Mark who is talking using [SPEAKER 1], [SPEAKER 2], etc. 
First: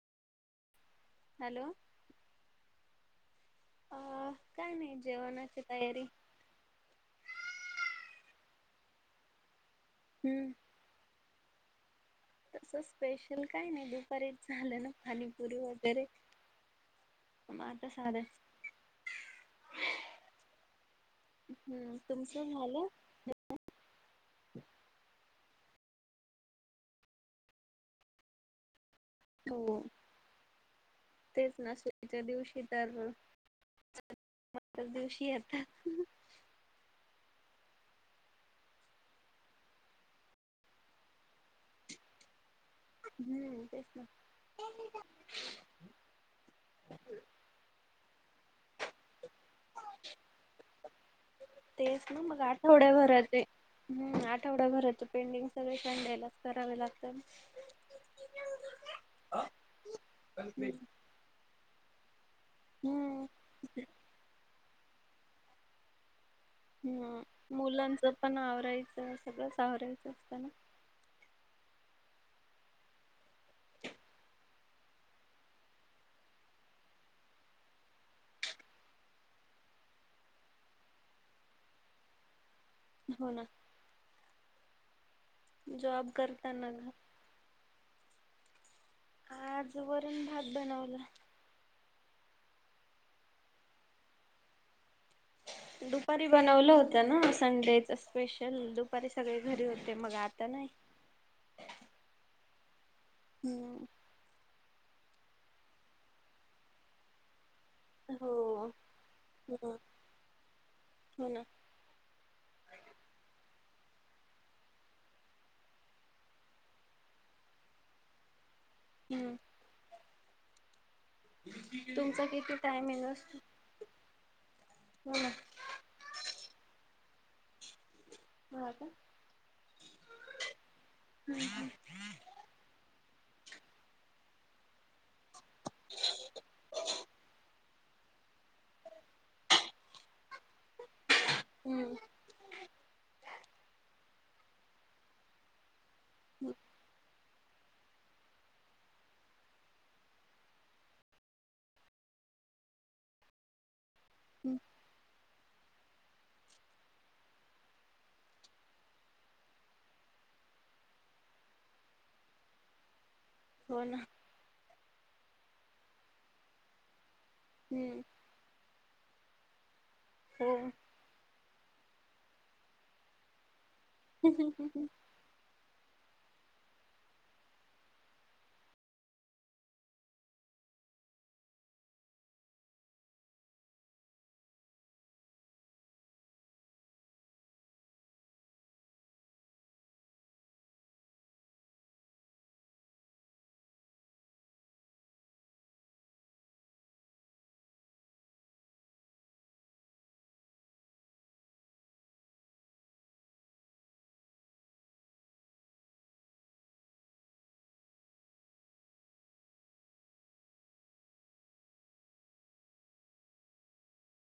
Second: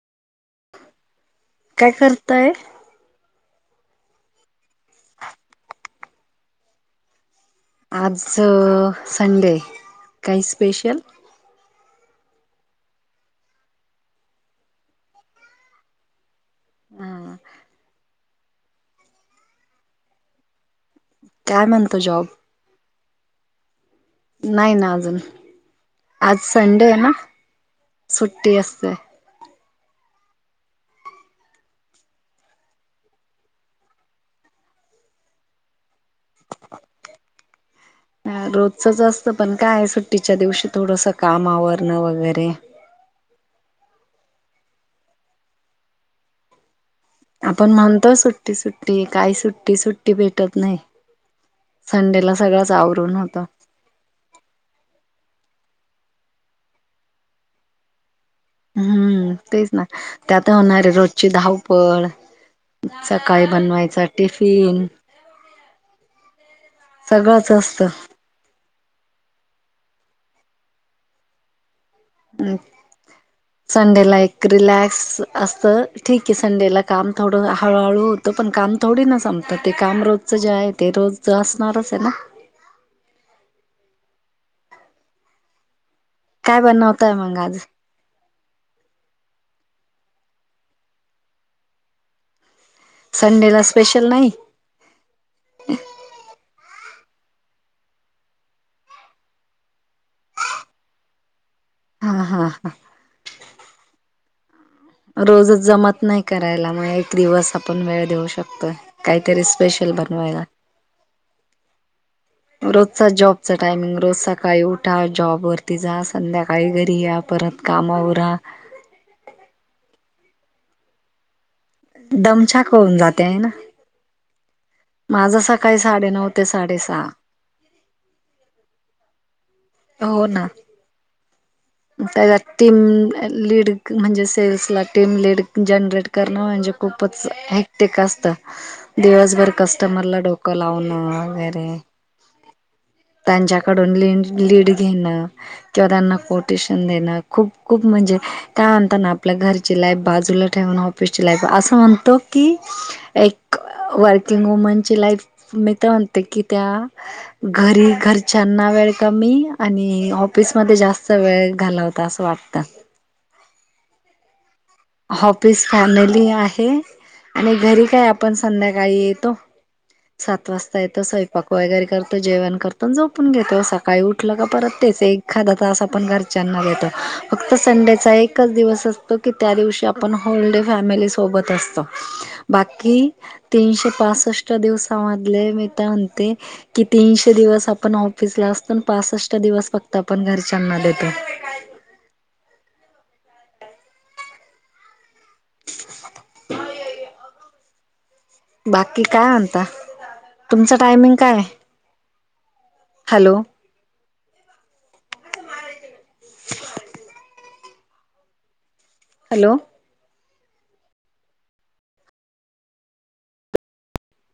[SPEAKER 1] Hello
[SPEAKER 2] काय करताय
[SPEAKER 1] अ काय नाही जेवणाची तयारी
[SPEAKER 2] आज संडे काही
[SPEAKER 1] हम्म
[SPEAKER 2] स्पेशल
[SPEAKER 1] तस स्पेशल काय नाही दुपारीत झालं ना पाणीपुरी वगैरे
[SPEAKER 2] हा
[SPEAKER 1] माझ साार.
[SPEAKER 2] काय म्हणतो
[SPEAKER 1] हम्म
[SPEAKER 2] जॉब
[SPEAKER 1] तुमच झाल.
[SPEAKER 2] नाही ना अजून आज संडे आहे ना सुट्टी असते.
[SPEAKER 1] हो तेच नसलेच्या दिवशी तर दिवशी यता.
[SPEAKER 2] रोजचच असतं पण काय सुट्टीच्या दिवशी थोडंस काम आवरणं वगैरे
[SPEAKER 1] हम्म तेच ना.
[SPEAKER 2] आपण म्हणतो सुट्टी सुट्टी काय सुट्टी सुट्टी भेटत नाही. संडेला सगळंच आवरून होतं.
[SPEAKER 1] हम् आठवडा भर तो पेंडिंग सगळे सांडयलाच करावे लागतात.
[SPEAKER 2] हम्म तेच ना त्यात होणारे
[SPEAKER 1] हम्म
[SPEAKER 2] रोजची धावपळ. च् सकाळी बनवायचा टिफिन. सगळंच
[SPEAKER 1] हम्म
[SPEAKER 2] असतं
[SPEAKER 1] मुलांच पण आवरायचं सगळंच आवरायचं असतं ना.
[SPEAKER 2] संडे ला एक एक रिलॅक्स. असतं ठीक आहे संडेला काम थोडं हळूहळू होतं पण काम थोडी ना संपतं ते काम रोज. जे आहे ते रोज असणारच आहे ना.
[SPEAKER 1] हो ना जॉब कर.
[SPEAKER 2] काय बनवतय मग आज
[SPEAKER 1] आज वरून भात बनवला.
[SPEAKER 2] संडेला स्पेशल नाही.
[SPEAKER 1] दुपारी बनवलं होतं ना संडेच स्पेशल दुपारी सगळे घरी होते मग आता नाही.
[SPEAKER 2] हा हा हा
[SPEAKER 1] हम्म
[SPEAKER 2] रोजच जमत नाही करायला मग एक दिवस आपण वेळ देऊ शकतोय
[SPEAKER 1] हो
[SPEAKER 2] काहीतरी स्पेशल बनवायला.
[SPEAKER 1] हो ना
[SPEAKER 2] रोजचा जॉबचा टायमिंग रोज सकाळी उठा जॉबवररती जा संध्याकाळी घरी या. परत कामा उरा
[SPEAKER 1] हम्म तुमचा किती
[SPEAKER 2] दमछाक
[SPEAKER 1] टाइम
[SPEAKER 2] होऊन
[SPEAKER 1] येलस.
[SPEAKER 2] माझं सकाळी साडेनऊ ते साडेसहा
[SPEAKER 1] मग आता.
[SPEAKER 2] हो ना.
[SPEAKER 1] [unintelligible]
[SPEAKER 2] त्या टीम लीड म्हणजे सेल्सला टीम लीड जनरेट. करणं म्हणजे खूपच हक्टिक असतं. दिवसभर कस्टमरला डोकं लावणं वगैरे त्यांच्याकडून लि लीड घेणं. किंवा त्यांना कोटेशन देणं खूप खूप म्हणजे? त्यानंतर ना आपल्या घरची लाईफ बाजूला ठेवून ऑफिसची लाईफ असं म्हणतो की? एक वर्किंग
[SPEAKER 1] हम्म
[SPEAKER 2] वुमनची लाईफ मी तर म्हणते की त्या घरी घरच्यांना वेळ कमी आणि ऑफिसमध्ये जास्त वेळ घालवता असं वाटतं?
[SPEAKER 1] हो ना.
[SPEAKER 2] ऑफिस फॅमिली आहे. आणि घरी
[SPEAKER 1] हम्म
[SPEAKER 2] काय आपण संध्याकाळी येतो. सात वाजता येतो स्वैपाक वगैरे करतं जेवण करतं जोपून घेतो सका काही उठलं का
[SPEAKER 1] हो
[SPEAKER 2] परत तेच एक खा अस आपण घरच्यांना देतो फक्त संडेचा एकच दिवस असतो की त्या दिवशी आपण ओन्ली फॅमिली सोबत असतो. बाकी तीनशे पासष्ट दिवसामधले मी तर म्हणते. कि तीनशे दिवस आपण ऑफिस ला असतो पासष्ट दिवस फक्त आपण घरच्यांना देतो. [unintelligible] बाकी काय म्हणता. तुमचं टायमिंग काय? हॅलो. [inaudible] हॅलो.